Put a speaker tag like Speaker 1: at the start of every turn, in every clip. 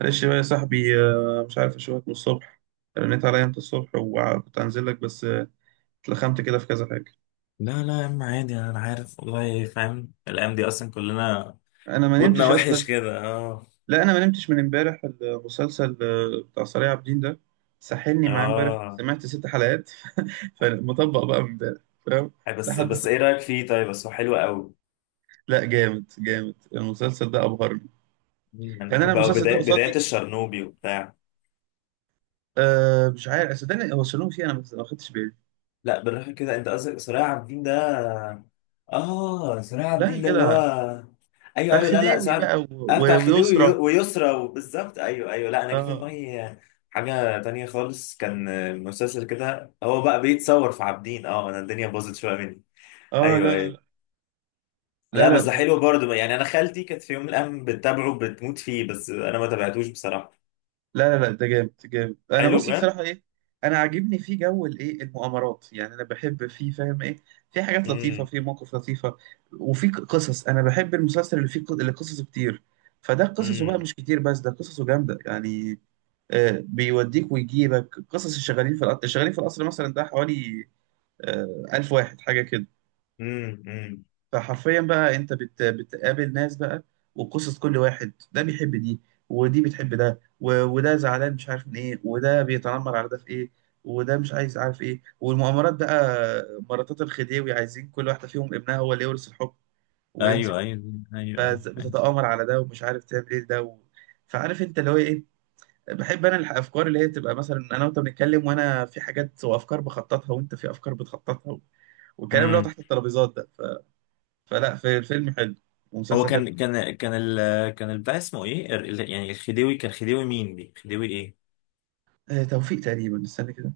Speaker 1: معلش بقى يا صاحبي، مش عارف اشوفك من الصبح. رنيت عليا انت الصبح وكنت هنزل لك بس اتلخمت كده في كذا حاجه.
Speaker 2: لا لا يا عم، عادي، انا عارف والله، فاهم الايام دي اصلا كلنا
Speaker 1: انا ما
Speaker 2: مودنا
Speaker 1: نمتش
Speaker 2: وحش
Speaker 1: اصلا.
Speaker 2: كده. اه،
Speaker 1: لا انا ما نمتش من امبارح، المسلسل بتاع صريع عابدين ده ساحلني معاه امبارح،
Speaker 2: اه،
Speaker 1: سمعت 6 حلقات. فمطبق بقى من امبارح، فاهم؟
Speaker 2: أي بس
Speaker 1: لحد س...
Speaker 2: بس ايه رايك فيه؟ طيب، بس هو حلو قوي.
Speaker 1: لا، جامد جامد، المسلسل ده ابهرني.
Speaker 2: انا
Speaker 1: يعني انا
Speaker 2: بحب قوي
Speaker 1: المسلسل ده
Speaker 2: بدايه بدايه
Speaker 1: قصادي.
Speaker 2: الشرنوبي وبتاع.
Speaker 1: أه، مش عارف صدقني، هو شالوه فيه، انا ما خدتش بالي.
Speaker 2: لا بالراحه كده، انت قصدك صلاح عابد الدين ده؟ اه، صلاح عابد
Speaker 1: لا يا
Speaker 2: الدين ده اللي
Speaker 1: جدع.
Speaker 2: هو... ايوه
Speaker 1: بتاع
Speaker 2: ايوه، لا لا،
Speaker 1: خديوي بقى
Speaker 2: اه بتاع خديوي
Speaker 1: ويسرى.
Speaker 2: ويسرى وبالظبط، ايوه ايوه. لا انا جه في
Speaker 1: اه،
Speaker 2: دماغي حاجه تانية خالص، كان مسلسل كده، هو بقى بيتصور في عابدين. اه، انا الدنيا باظت شويه مني.
Speaker 1: اه،
Speaker 2: ايوه
Speaker 1: لا،
Speaker 2: ايوه.
Speaker 1: لا، لا،
Speaker 2: لا بس
Speaker 1: لا،
Speaker 2: ده
Speaker 1: لا،
Speaker 2: حلو برضه يعني، انا خالتي كانت في يوم من الايام بتتابعه بتموت فيه، بس انا ما تابعتوش بصراحه.
Speaker 1: لا، لا، لا، ده جامد جامد، انا
Speaker 2: حلو
Speaker 1: بص
Speaker 2: بجد.
Speaker 1: بصراحه ايه. انا عاجبني فيه جو الايه المغامرات يعني، انا بحب فيه، فاهم ايه. في حاجات لطيفه،
Speaker 2: امم
Speaker 1: في مواقف لطيفه. وفي قصص، انا بحب المسلسل اللي فيه اللي قصصه كتير. فده قصصه بقى
Speaker 2: امم
Speaker 1: مش كتير، بس ده قصصه جامده يعني. آه، بيوديك ويجيبك قصص الشغالين في القصر، الشغالين في القصر مثلا ده حوالي 1000 واحد حاجه كده.
Speaker 2: امم امم
Speaker 1: فحرفيا بقى، انت بتقابل ناس بقى، وقصص كل واحد، ده بيحب دي، ودي بتحب ده، وده زعلان مش عارف من ايه، وده بيتنمر على ده في ايه، وده مش عايز، عارف ايه، والمؤامرات بقى. مراتات الخديوي عايزين كل واحدة فيهم ابنها هو اللي يورث الحكم ويمسك
Speaker 2: ايوه ايوه ايوه ايوه
Speaker 1: بقى،
Speaker 2: ايوه.
Speaker 1: بتتآمر على ده ومش عارف تعمل ايه ده فعارف انت اللي هو ايه. بحب انا الافكار اللي هي تبقى مثلا انا وانت بنتكلم، وانا في حاجات وافكار بخططها، وانت في افكار بتخططها، والكلام اللي هو
Speaker 2: امم
Speaker 1: تحت الترابيزات ده. فلا، في فيلم حلو
Speaker 2: هو
Speaker 1: ومسلسل حلو.
Speaker 2: كان البتاع اسمه ايه؟ يعني الخديوي كان خديوي مين دي، خديوي ايه؟
Speaker 1: آه، توفيق تقريبا، استنى كده.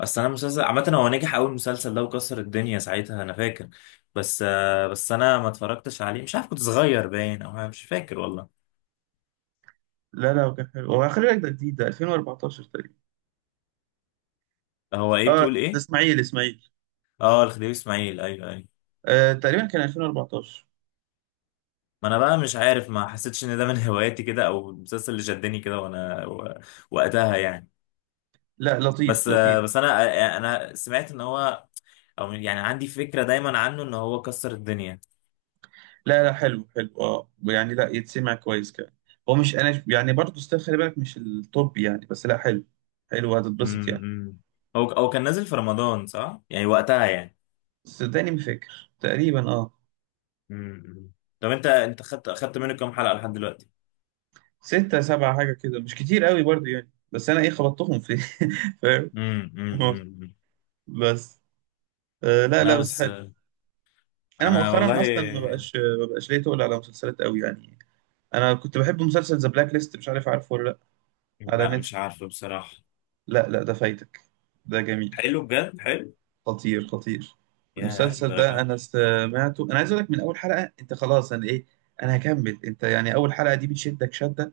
Speaker 2: اصل انا مسلسل عامه، هو نجح اول مسلسل ده وكسر الدنيا ساعتها، انا فاكر. بس بس انا ما اتفرجتش عليه، مش عارف، كنت صغير باين، او أنا مش فاكر والله.
Speaker 1: لا، لا، هو كان حلو، هو خلي بالك ده جديد، ده 2014 تقريبا.
Speaker 2: هو ايه؟
Speaker 1: اه،
Speaker 2: بتقول
Speaker 1: ده
Speaker 2: ايه؟
Speaker 1: اسماعيل، اسماعيل.
Speaker 2: اه، الخديوي اسماعيل، ايوه ايوه.
Speaker 1: آه، تقريبا كان 2014.
Speaker 2: ما انا بقى مش عارف، ما حسيتش ان ده من هواياتي كده، او المسلسل اللي شدني كده، وقتها يعني.
Speaker 1: لا، لطيف
Speaker 2: بس.
Speaker 1: لطيف.
Speaker 2: بس انا سمعت ان هو، او يعني عندي فكرة دايما عنه ان هو كسر الدنيا.
Speaker 1: لا، لا، حلو حلو، اه يعني لا يتسمع كويس كمان. هو مش انا يعني برضه ستيل، خلي بالك مش التوب يعني، بس لا حلو، حلو، هتتبسط يعني.
Speaker 2: إمم. هو كان نازل في رمضان صح؟ يعني وقتها يعني.
Speaker 1: صدقني ما فاكر تقريبا، اه.
Speaker 2: إمم. طب انت خدت منه كام حلقة لحد دلوقتي؟
Speaker 1: 6 7 حاجة كده، مش كتير قوي برضه يعني، بس انا ايه خبطتهم في. فاهم؟
Speaker 2: إمم، إمم.
Speaker 1: بس لا،
Speaker 2: لا
Speaker 1: لا، بس
Speaker 2: بس.
Speaker 1: حلو. انا
Speaker 2: انا
Speaker 1: مؤخرا
Speaker 2: والله.
Speaker 1: اصلا ما بقاش، ما بقاش ليا تقول على مسلسلات قوي يعني. انا كنت بحب مسلسل ذا بلاك ليست، مش عارف عارفه ولا لا؟ على
Speaker 2: لا مش
Speaker 1: نتفلكس.
Speaker 2: عارفه بصراحة.
Speaker 1: لا، لا، ده فايتك، ده جميل،
Speaker 2: حلو بجد، حلو.
Speaker 1: خطير خطير.
Speaker 2: يا
Speaker 1: المسلسل
Speaker 2: الدرجة
Speaker 1: ده
Speaker 2: دي!
Speaker 1: انا سمعته، انا عايز اقول لك، من اول حلقه انت خلاص، انا ايه، انا هكمل، انت يعني اول حلقه دي بتشدك شده،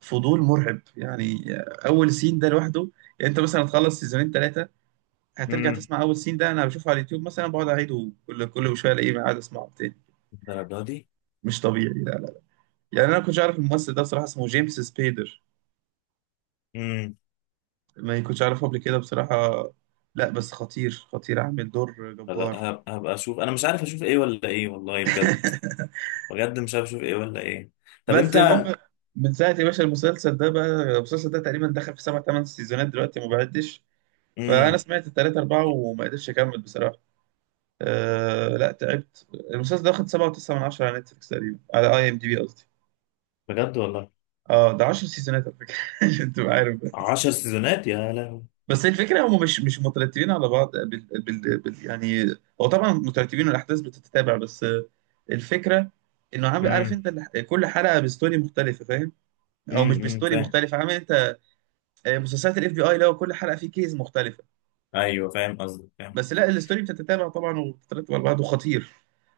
Speaker 1: فضول مرعب يعني. اول سين ده لوحده، يعني انت مثلا تخلص سيزونين ثلاثه، هترجع
Speaker 2: امم
Speaker 1: تسمع اول سين ده، انا بشوفه على اليوتيوب مثلا بقعد اعيده كل شويه الاقيه قاعد اسمعه تاني.
Speaker 2: الدرجة دي؟
Speaker 1: مش طبيعي. يعني انا كنتش عارف الممثل ده بصراحه، اسمه جيمس سبيدر،
Speaker 2: إمم.
Speaker 1: ما كنتش عارفه قبل كده بصراحه. لا بس خطير خطير، عامل دور
Speaker 2: لا،
Speaker 1: جبار.
Speaker 2: هبقى اشوف، انا مش عارف اشوف ايه ولا ايه والله بجد. بجد، مش عارف اشوف ايه ولا ايه. طب
Speaker 1: بس
Speaker 2: انت...
Speaker 1: المهم، من ساعه يا باشا المسلسل ده بقى، المسلسل ده تقريبا دخل في سبع ثمان سيزونات دلوقتي ما بعدش. فانا
Speaker 2: امم
Speaker 1: سمعت ال 3 4 وما قدرتش اكمل بصراحه. أه، لا تعبت، المسلسل ده واخد 7.9 من 10 على نتفليكس تقريبا، على اي ام دي بي قصدي.
Speaker 2: بجد والله.
Speaker 1: اه، ده 10 سيزونات على فكره. عشان تبقى عارف.
Speaker 2: عشر سيزونات! يا لهوي!
Speaker 1: بس الفكره هم مش مترتبين على بعض بال يعني، هو طبعا مترتبين والاحداث بتتتابع، بس الفكره انه عامل عارف
Speaker 2: امم
Speaker 1: انت كل حلقه بستوري مختلفه، فاهم؟ او مش بستوري
Speaker 2: فاهم.
Speaker 1: مختلفه، عامل انت مسلسلات الاف بي اي لو كل حلقه فيه كيس مختلفه.
Speaker 2: ايوه فاهم قصدك، فاهم
Speaker 1: بس
Speaker 2: قصدك.
Speaker 1: لا الستوري بتتتابع طبعا وبتترتب على بعض، وخطير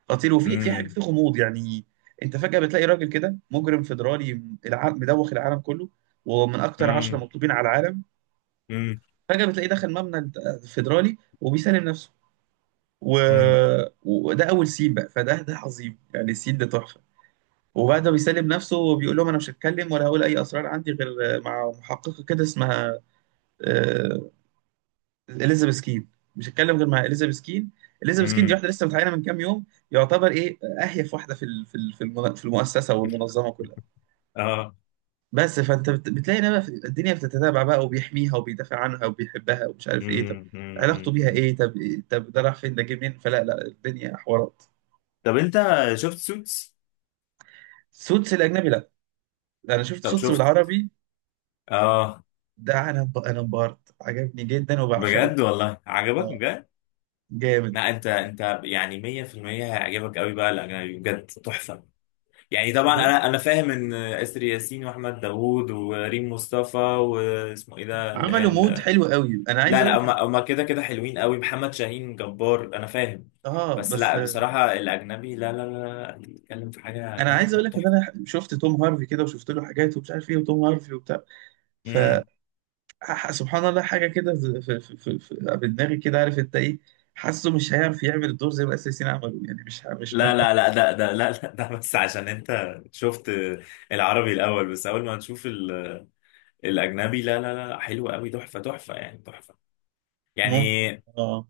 Speaker 1: خطير، وفي حاجه
Speaker 2: امم
Speaker 1: في غموض يعني. انت فجاه بتلاقي راجل كده مجرم فيدرالي، العالم مدوخ العالم كله، ومن اكتر عشرة
Speaker 2: امم
Speaker 1: مطلوبين على العالم.
Speaker 2: امم
Speaker 1: فجاه بتلاقيه دخل مبنى فيدرالي وبيسلم نفسه. و...
Speaker 2: امم
Speaker 1: وده اول سين بقى، فده عظيم يعني، السين ده تحفه. وبعد ما بيسلم نفسه وبيقول لهم انا مش هتكلم ولا هقول اي اسرار عندي غير مع محققه كده، اسمها آه، اليزابيث كين، مش هتكلم غير مع اليزابيث كين. اليزابيث كين دي
Speaker 2: امم
Speaker 1: واحده لسه متعينه من كام يوم، يعتبر ايه اهيف واحده في ال- في ال- في المن- في المؤسسه والمنظمه كلها.
Speaker 2: اه.
Speaker 1: بس فانت بتلاقي إن بقى الدنيا بتتتابع بقى وبيحميها وبيدافع عنها وبيحبها ومش عارف ايه، طب علاقته بيها
Speaker 2: أمم.
Speaker 1: ايه؟ طب، طب ده راح فين؟ ده جه منين؟ فلا لا، الدنيا حوارات.
Speaker 2: طب انت شفت سوتس؟
Speaker 1: سوتس الاجنبي. انا شفت
Speaker 2: طب
Speaker 1: صوتي
Speaker 2: شفت؟
Speaker 1: بالعربي.
Speaker 2: اه.
Speaker 1: ده انا انبهرت، عجبني جدا وبعشقه.
Speaker 2: بجد والله، عجبك
Speaker 1: اه،
Speaker 2: بجد؟
Speaker 1: جامد
Speaker 2: لا، انت يعني 100%، هيعجبك قوي بقى الاجنبي، بجد تحفة. يعني طبعا
Speaker 1: بجد،
Speaker 2: انا فاهم ان اسر ياسين واحمد داوود وريم مصطفى واسمه ايه ده، اللي هي
Speaker 1: عملوا مود
Speaker 2: ال-
Speaker 1: حلو قوي، انا عايز
Speaker 2: لا
Speaker 1: اقول
Speaker 2: لا،
Speaker 1: لك انا.
Speaker 2: هما كده كده حلوين قوي، محمد شاهين جبار، انا فاهم.
Speaker 1: اه
Speaker 2: بس
Speaker 1: بس
Speaker 2: لا، بصراحة الاجنبي، لا لا لا، انت بتتكلم في حاجة، لا
Speaker 1: انا
Speaker 2: لا
Speaker 1: عايز
Speaker 2: لا،
Speaker 1: اقول لك ان
Speaker 2: تحفة.
Speaker 1: انا شفت توم هارفي كده وشفت له حاجات ومش عارف ايه، وتوم هارفي وبتاع. ف
Speaker 2: امم
Speaker 1: سبحان الله حاجه كده في دماغي كده، عارف انت ايه، حاسه مش هيعرف يعمل الدور زي ما الاساسيين عملوا يعني، مش
Speaker 2: لا
Speaker 1: مرتاح.
Speaker 2: لا لا، ده، لا لا، ده بس عشان انت شفت العربي الاول، بس اول ما تشوف ال- الاجنبي، لا لا لا، حلو قوي، تحفة تحفة يعني، تحفة يعني.
Speaker 1: ممكن، اه،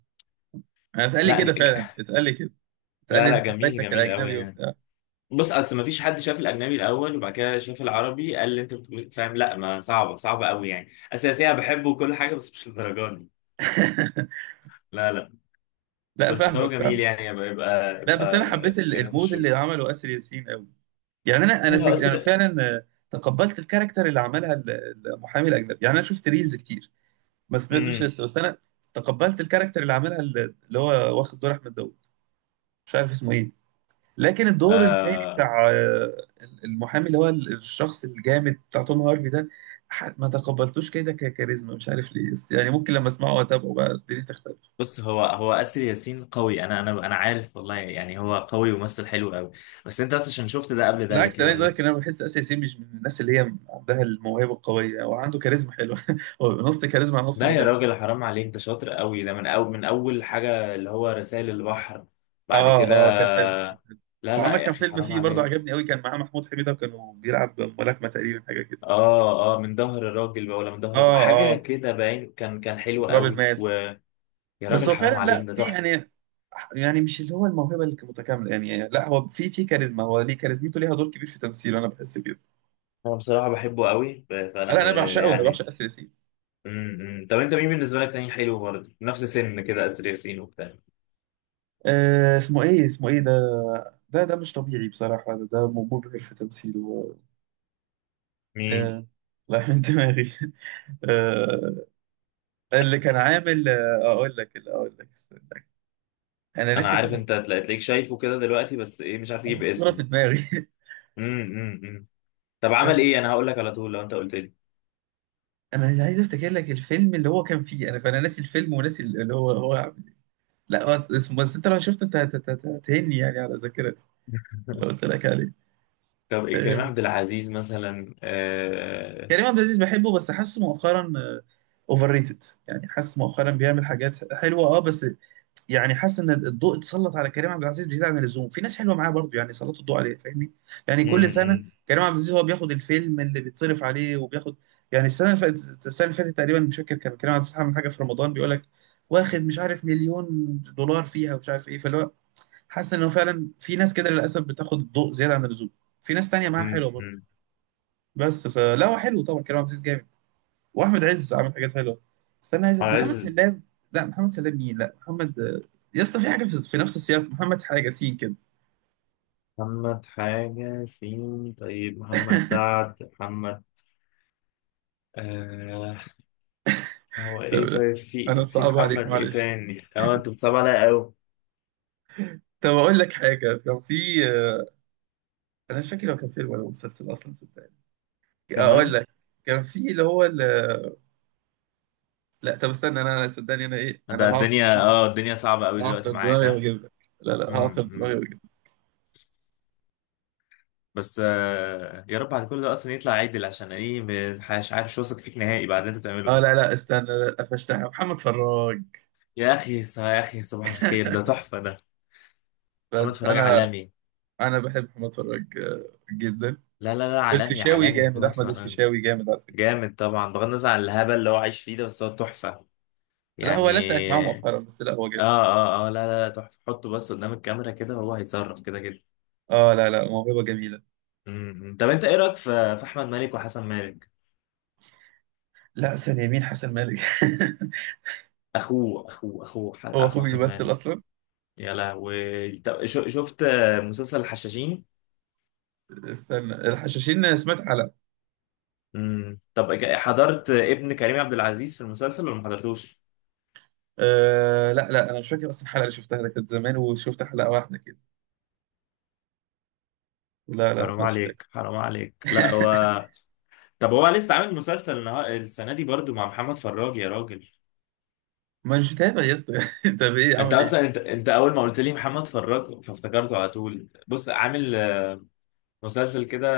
Speaker 1: انا اتقال لي
Speaker 2: لا
Speaker 1: كده فعلا، اتقال لي كده، اتقال
Speaker 2: لا
Speaker 1: لي
Speaker 2: لا،
Speaker 1: انت
Speaker 2: جميل
Speaker 1: فايتك
Speaker 2: جميل قوي
Speaker 1: الاجنبي
Speaker 2: يعني.
Speaker 1: وبتاع.
Speaker 2: بص، اصل ما فيش حد شاف الاجنبي الاول وبعد كده شاف العربي قال اللي انت بتقول إيه؟ فاهم؟ لا ما صعبه، صعبه قوي يعني، اساسيا بحبه وكل حاجه بس مش للدرجه دي. لا لا.
Speaker 1: لا،
Speaker 2: بس هو
Speaker 1: فاهمك
Speaker 2: جميل
Speaker 1: فاهمك.
Speaker 2: يعني، يبقى يبقى,
Speaker 1: لا،
Speaker 2: يبقى
Speaker 1: بس انا حبيت
Speaker 2: اسمه ايه؟
Speaker 1: المود
Speaker 2: نخش.
Speaker 1: اللي عمله اسر ياسين قوي. يعني
Speaker 2: لا، هو
Speaker 1: انا
Speaker 2: اسر.
Speaker 1: فعلا تقبلت الكاركتر اللي عملها المحامي الاجنبي، يعني انا شفت ريلز كتير، ما سمعتوش
Speaker 2: امم
Speaker 1: لسه، بس انا تقبلت الكاركتر اللي عملها اللي هو واخد دور احمد داوود، مش عارف اسمه ايه. لكن الدور التاني
Speaker 2: آه
Speaker 1: بتاع المحامي اللي هو الشخص الجامد بتاع توم هارفي ده، ما تقبلتوش كده ككاريزما، مش عارف ليه، بس يعني ممكن لما اسمعه واتابعه بقى الدنيا تختلف.
Speaker 2: بص، هو اسر ياسين قوي، انا عارف والله يعني، هو قوي وممثل حلو قوي. بس انت اصلا عشان شفت ده قبل ده،
Speaker 1: بالعكس،
Speaker 2: لكن
Speaker 1: ده انا عايز اقول
Speaker 2: لما...
Speaker 1: لك ان انا بحس اسيا ياسين مش من الناس اللي هي عندها الموهبه القويه، هو عنده كاريزما حلوه هو نص كاريزما على نص
Speaker 2: لا يا
Speaker 1: موهبه.
Speaker 2: راجل حرام عليك، ده شاطر قوي، ده من اول حاجه اللي هو رسائل البحر، بعد كده.
Speaker 1: اه اه، كان حلو كان حلو.
Speaker 2: لا لا
Speaker 1: وعمل
Speaker 2: يا
Speaker 1: كان
Speaker 2: اخي
Speaker 1: فيلم
Speaker 2: حرام
Speaker 1: فيه برضه
Speaker 2: عليك.
Speaker 1: عجبني قوي، كان معاه محمود حميده وكانوا بيلعب ملاكمه تقريبا حاجه كده.
Speaker 2: اه اه، من ظهر الراجل بقى، ولا من ظهر بقى.
Speaker 1: اه،
Speaker 2: حاجه
Speaker 1: اه،
Speaker 2: كده باين، كان حلو
Speaker 1: وتراب
Speaker 2: قوي.
Speaker 1: الماس.
Speaker 2: ويا
Speaker 1: بس
Speaker 2: راجل
Speaker 1: هو
Speaker 2: حرام
Speaker 1: فعلا
Speaker 2: عليك،
Speaker 1: لا
Speaker 2: ده
Speaker 1: في
Speaker 2: تحفه.
Speaker 1: يعني، يعني مش اللي هو الموهبه اللي متكامله يعني، لا هو في كاريزما، هو ليه كاريزمته ليها دور كبير في تمثيله، انا بحس كده.
Speaker 2: انا بصراحه بحبه قوي، فانا
Speaker 1: لا انا بعشقه، انا
Speaker 2: يعني.
Speaker 1: بعشق اسيا ياسين.
Speaker 2: إمم. طب انت مين بالنسبه لك تاني حلو برضه نفس سن كده اسر ياسين وبتاع؟
Speaker 1: اسمه ايه؟ اسمه ايه ده؟ ده مش طبيعي بصراحة، مبهر في تمثيله.
Speaker 2: مين؟
Speaker 1: آه، راح من دماغي. آه، اللي كان عامل اقول لك استنى. انا
Speaker 2: انا
Speaker 1: ناسي
Speaker 2: عارف
Speaker 1: كل حاجة.
Speaker 2: انت تلاقيك شايفه كده دلوقتي، بس ايه، مش عارف
Speaker 1: انا
Speaker 2: تجيب
Speaker 1: الصورة في
Speaker 2: اسمه.
Speaker 1: دماغي.
Speaker 2: إمم، إمم. طب عمل ايه؟
Speaker 1: آه،
Speaker 2: انا هقول لك على طول لو انت قلت لي.
Speaker 1: انا عايز افتكر لك الفيلم اللي هو كان فيه انا، فانا ناسي الفيلم وناسي اللي هو عامل إيه. لا بس اسمه، بس انت لو شفته انت هتهني يعني على ذاكرتي لو قلت لك عليه.
Speaker 2: طب إيه، كريم
Speaker 1: آه،
Speaker 2: عبد العزيز مثلا،
Speaker 1: كريم عبد العزيز بحبه، بس حاسه مؤخرا اوفر ريتد يعني، حاسس مؤخرا بيعمل حاجات حلوه اه، بس يعني حاسس ان الضوء اتسلط على كريم عبد العزيز بزياده عن اللزوم، في ناس حلوه معاه برضه يعني سلطوا الضوء عليه، فاهمني؟ يعني كل سنه
Speaker 2: امم
Speaker 1: كريم عبد العزيز هو بياخد الفيلم اللي بيتصرف عليه وبياخد يعني، السنه اللي فاتت تقريبا مش فاكر، كان كريم عبد العزيز عامل حاجه في رمضان بيقول لك واخد مش عارف مليون دولار فيها ومش عارف ايه، فاللي هو حاسس انه فعلا في ناس كده للاسف بتاخد الضوء زياده عن اللزوم، في ناس تانية معاها حلوه برضه. بس فلا هو حلو طبعا، كريم عبد العزيز جامد، واحمد عز عامل حاجات حلوه. استنى عايز، محمد
Speaker 2: عز.
Speaker 1: سلام. لا، محمد سلام مين؟ لا، محمد يا اسطى في حاجه، في نفس السياق محمد حاجه سين كده.
Speaker 2: محمد حاجة سين؟ طيب محمد سعد، محمد... آه هو
Speaker 1: طب
Speaker 2: ايه؟
Speaker 1: لا،
Speaker 2: طيب
Speaker 1: انا
Speaker 2: في
Speaker 1: صعب عليك
Speaker 2: محمد ايه
Speaker 1: معلش.
Speaker 2: تاني؟ اه، انت بتصعب عليا قوي،
Speaker 1: طب اقول لك حاجه، كان في انا مش فاكر هو كان فيلم ولا مسلسل اصلا صدقني، اقول
Speaker 2: كمان.
Speaker 1: لك، كان في اللي هو لا طب استنى، انا صدقني انا ايه، انا
Speaker 2: ده
Speaker 1: هعصر
Speaker 2: الدنيا،
Speaker 1: دماغي،
Speaker 2: الدنيا صعبة قوي دلوقتي
Speaker 1: هعصر
Speaker 2: معاك،
Speaker 1: دماغي
Speaker 2: ها.
Speaker 1: واجيب لك، لا لا، هعصر دماغي
Speaker 2: امم
Speaker 1: واجيب لك.
Speaker 2: بس يا رب على كل ده اصلا يطلع عدل، عشان ايه؟ مش عارف، مش واثق فيك نهائي بعد اللي انت بتعمله
Speaker 1: اه لا
Speaker 2: ده.
Speaker 1: لا استنى، لا قفشتها، محمد فراج.
Speaker 2: يا اخي يا اخي صباح الخير، ده تحفة ده. محمد
Speaker 1: بس
Speaker 2: فراج
Speaker 1: انا،
Speaker 2: عالمي.
Speaker 1: انا بحب محمد فراج جدا.
Speaker 2: لا لا لا، عالمي،
Speaker 1: والفيشاوي
Speaker 2: عالمي
Speaker 1: جامد،
Speaker 2: محمد
Speaker 1: احمد
Speaker 2: فراج.
Speaker 1: الفيشاوي جامد على فكره.
Speaker 2: جامد طبعا، بغض النظر عن الهبل اللي هو عايش فيه ده، بس هو تحفة
Speaker 1: لا
Speaker 2: يعني.
Speaker 1: هو لسه معاه مؤخرا بس، لا هو
Speaker 2: اه
Speaker 1: جامد.
Speaker 2: اه اه، لا لا لا، تحفة. حطه بس قدام الكاميرا كده وهو هيتصرف كده كده.
Speaker 1: اه، لا لا، موهبه جميله.
Speaker 2: طب انت ايه رايك في احمد مالك وحسن مالك؟
Speaker 1: لا ثانيه، مين حسن مالك؟ هو
Speaker 2: اخو
Speaker 1: اخوه
Speaker 2: احمد
Speaker 1: بيمثل
Speaker 2: مالك.
Speaker 1: اصلا؟
Speaker 2: يا لهوي! طب شفت مسلسل الحشاشين؟
Speaker 1: استنى، الحشاشين سمعت حلقه.
Speaker 2: طب حضرت ابن كريم عبد العزيز في المسلسل ولا ما حضرتوش؟
Speaker 1: آه، لا لا، انا مش فاكر اصلا، الحلقه اللي شفتها ده كانت زمان وشفت حلقه واحده كده، لا لا
Speaker 2: حرام
Speaker 1: مش فاكر.
Speaker 2: عليك، حرام عليك، لا هو... طب هو لسه عامل مسلسل السنه دي برضو مع محمد فراج، يا راجل.
Speaker 1: ما مش متابع يا اسطى. طب ايه،
Speaker 2: انت
Speaker 1: عامل
Speaker 2: اصلا،
Speaker 1: ايه؟
Speaker 2: انت اول ما قلت لي محمد فراج فافتكرته على طول. بص عامل مسلسل كده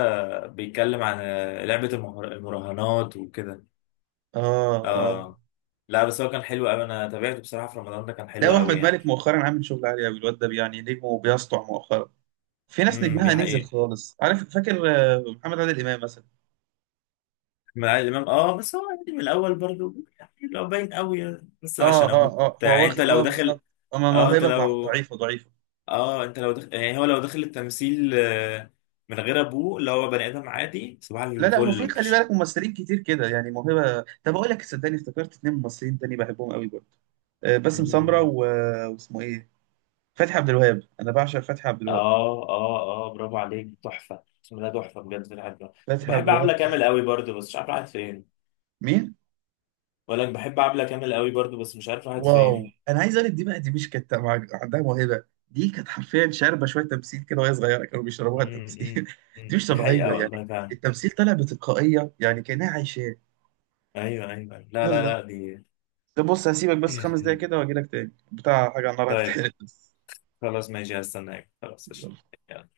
Speaker 2: بيتكلم عن لعبة المراهنات وكده.
Speaker 1: اه اه،
Speaker 2: اه. لا بس هو كان حلو قوي، انا تابعته بصراحة في رمضان، ده كان
Speaker 1: لا،
Speaker 2: حلو
Speaker 1: واحمد
Speaker 2: قوي يعني.
Speaker 1: مالك مؤخرا عامل شغل عالي قوي، الواد ده يعني نجمه بيسطع مؤخرا. في ناس
Speaker 2: دي
Speaker 1: نجمها نزل
Speaker 2: حقيقة.
Speaker 1: خالص، عارف، فاكر محمد عادل امام مثلا.
Speaker 2: من عادل امام، اه، بس هو يعني من الاول برضو يعني، لو باين قوي يعني، بس
Speaker 1: اه
Speaker 2: عشان
Speaker 1: اه
Speaker 2: ابوك
Speaker 1: اه،
Speaker 2: وبتاع،
Speaker 1: هو
Speaker 2: يعني انت
Speaker 1: واخد
Speaker 2: لو
Speaker 1: اه
Speaker 2: داخل...
Speaker 1: بالظبط، اما
Speaker 2: اه انت
Speaker 1: موهبه
Speaker 2: لو...
Speaker 1: ضعيفه ضعيفه.
Speaker 2: اه انت لو داخل يعني، هو لو داخل التمثيل، من غير ابوه، اللي هو بني ادم عادي، صباح
Speaker 1: لا لا هو
Speaker 2: الفل،
Speaker 1: في خلي
Speaker 2: مش...
Speaker 1: بالك ممثلين كتير كده يعني موهبه. طب اقول لك صدقني، افتكرت اتنين ممثلين تاني بحبهم قوي برضه. باسم سمرة واسمه ايه، فتحي عبد الوهاب، انا بعشق فتحي عبد الوهاب،
Speaker 2: اه اه اه، برافو عليك، تحفه اسمه ده، تحفه بجد في الحاجة.
Speaker 1: فتحي عبد
Speaker 2: وبحب عبله
Speaker 1: الوهاب
Speaker 2: كامل
Speaker 1: جامد.
Speaker 2: قوي برضه، بس مش عارف راحت فين.
Speaker 1: مين؟
Speaker 2: ولا بحب عبله كامل قوي برضه، بس مش عارف راحت
Speaker 1: واو،
Speaker 2: فين.
Speaker 1: انا عايز اقول لك، دي بقى، دي مش كانت عندها موهبه، دي كانت حرفيا شاربه شويه تمثيل كده وهي صغيره، كانوا بيشربوها
Speaker 2: مم، مم،
Speaker 1: التمثيل. دي
Speaker 2: مم.
Speaker 1: مش
Speaker 2: دي حقيقه
Speaker 1: طبيعيه يعني،
Speaker 2: والله فعلا.
Speaker 1: التمثيل طالع بتلقائيه يعني كانها عايشاه.
Speaker 2: ايوه ايوه أيوة. لا لا
Speaker 1: يلا،
Speaker 2: لا، دي...
Speaker 1: ده بص هسيبك بس
Speaker 2: خير
Speaker 1: 5 دقايق
Speaker 2: خير.
Speaker 1: كده واجي لك تاني، بتاع حاجة على النار
Speaker 2: طيب،
Speaker 1: هتتحرق بس.
Speaker 2: خلاص ماشي، هستناك، خلاص، قشطة.
Speaker 1: يلا.
Speaker 2: يلا.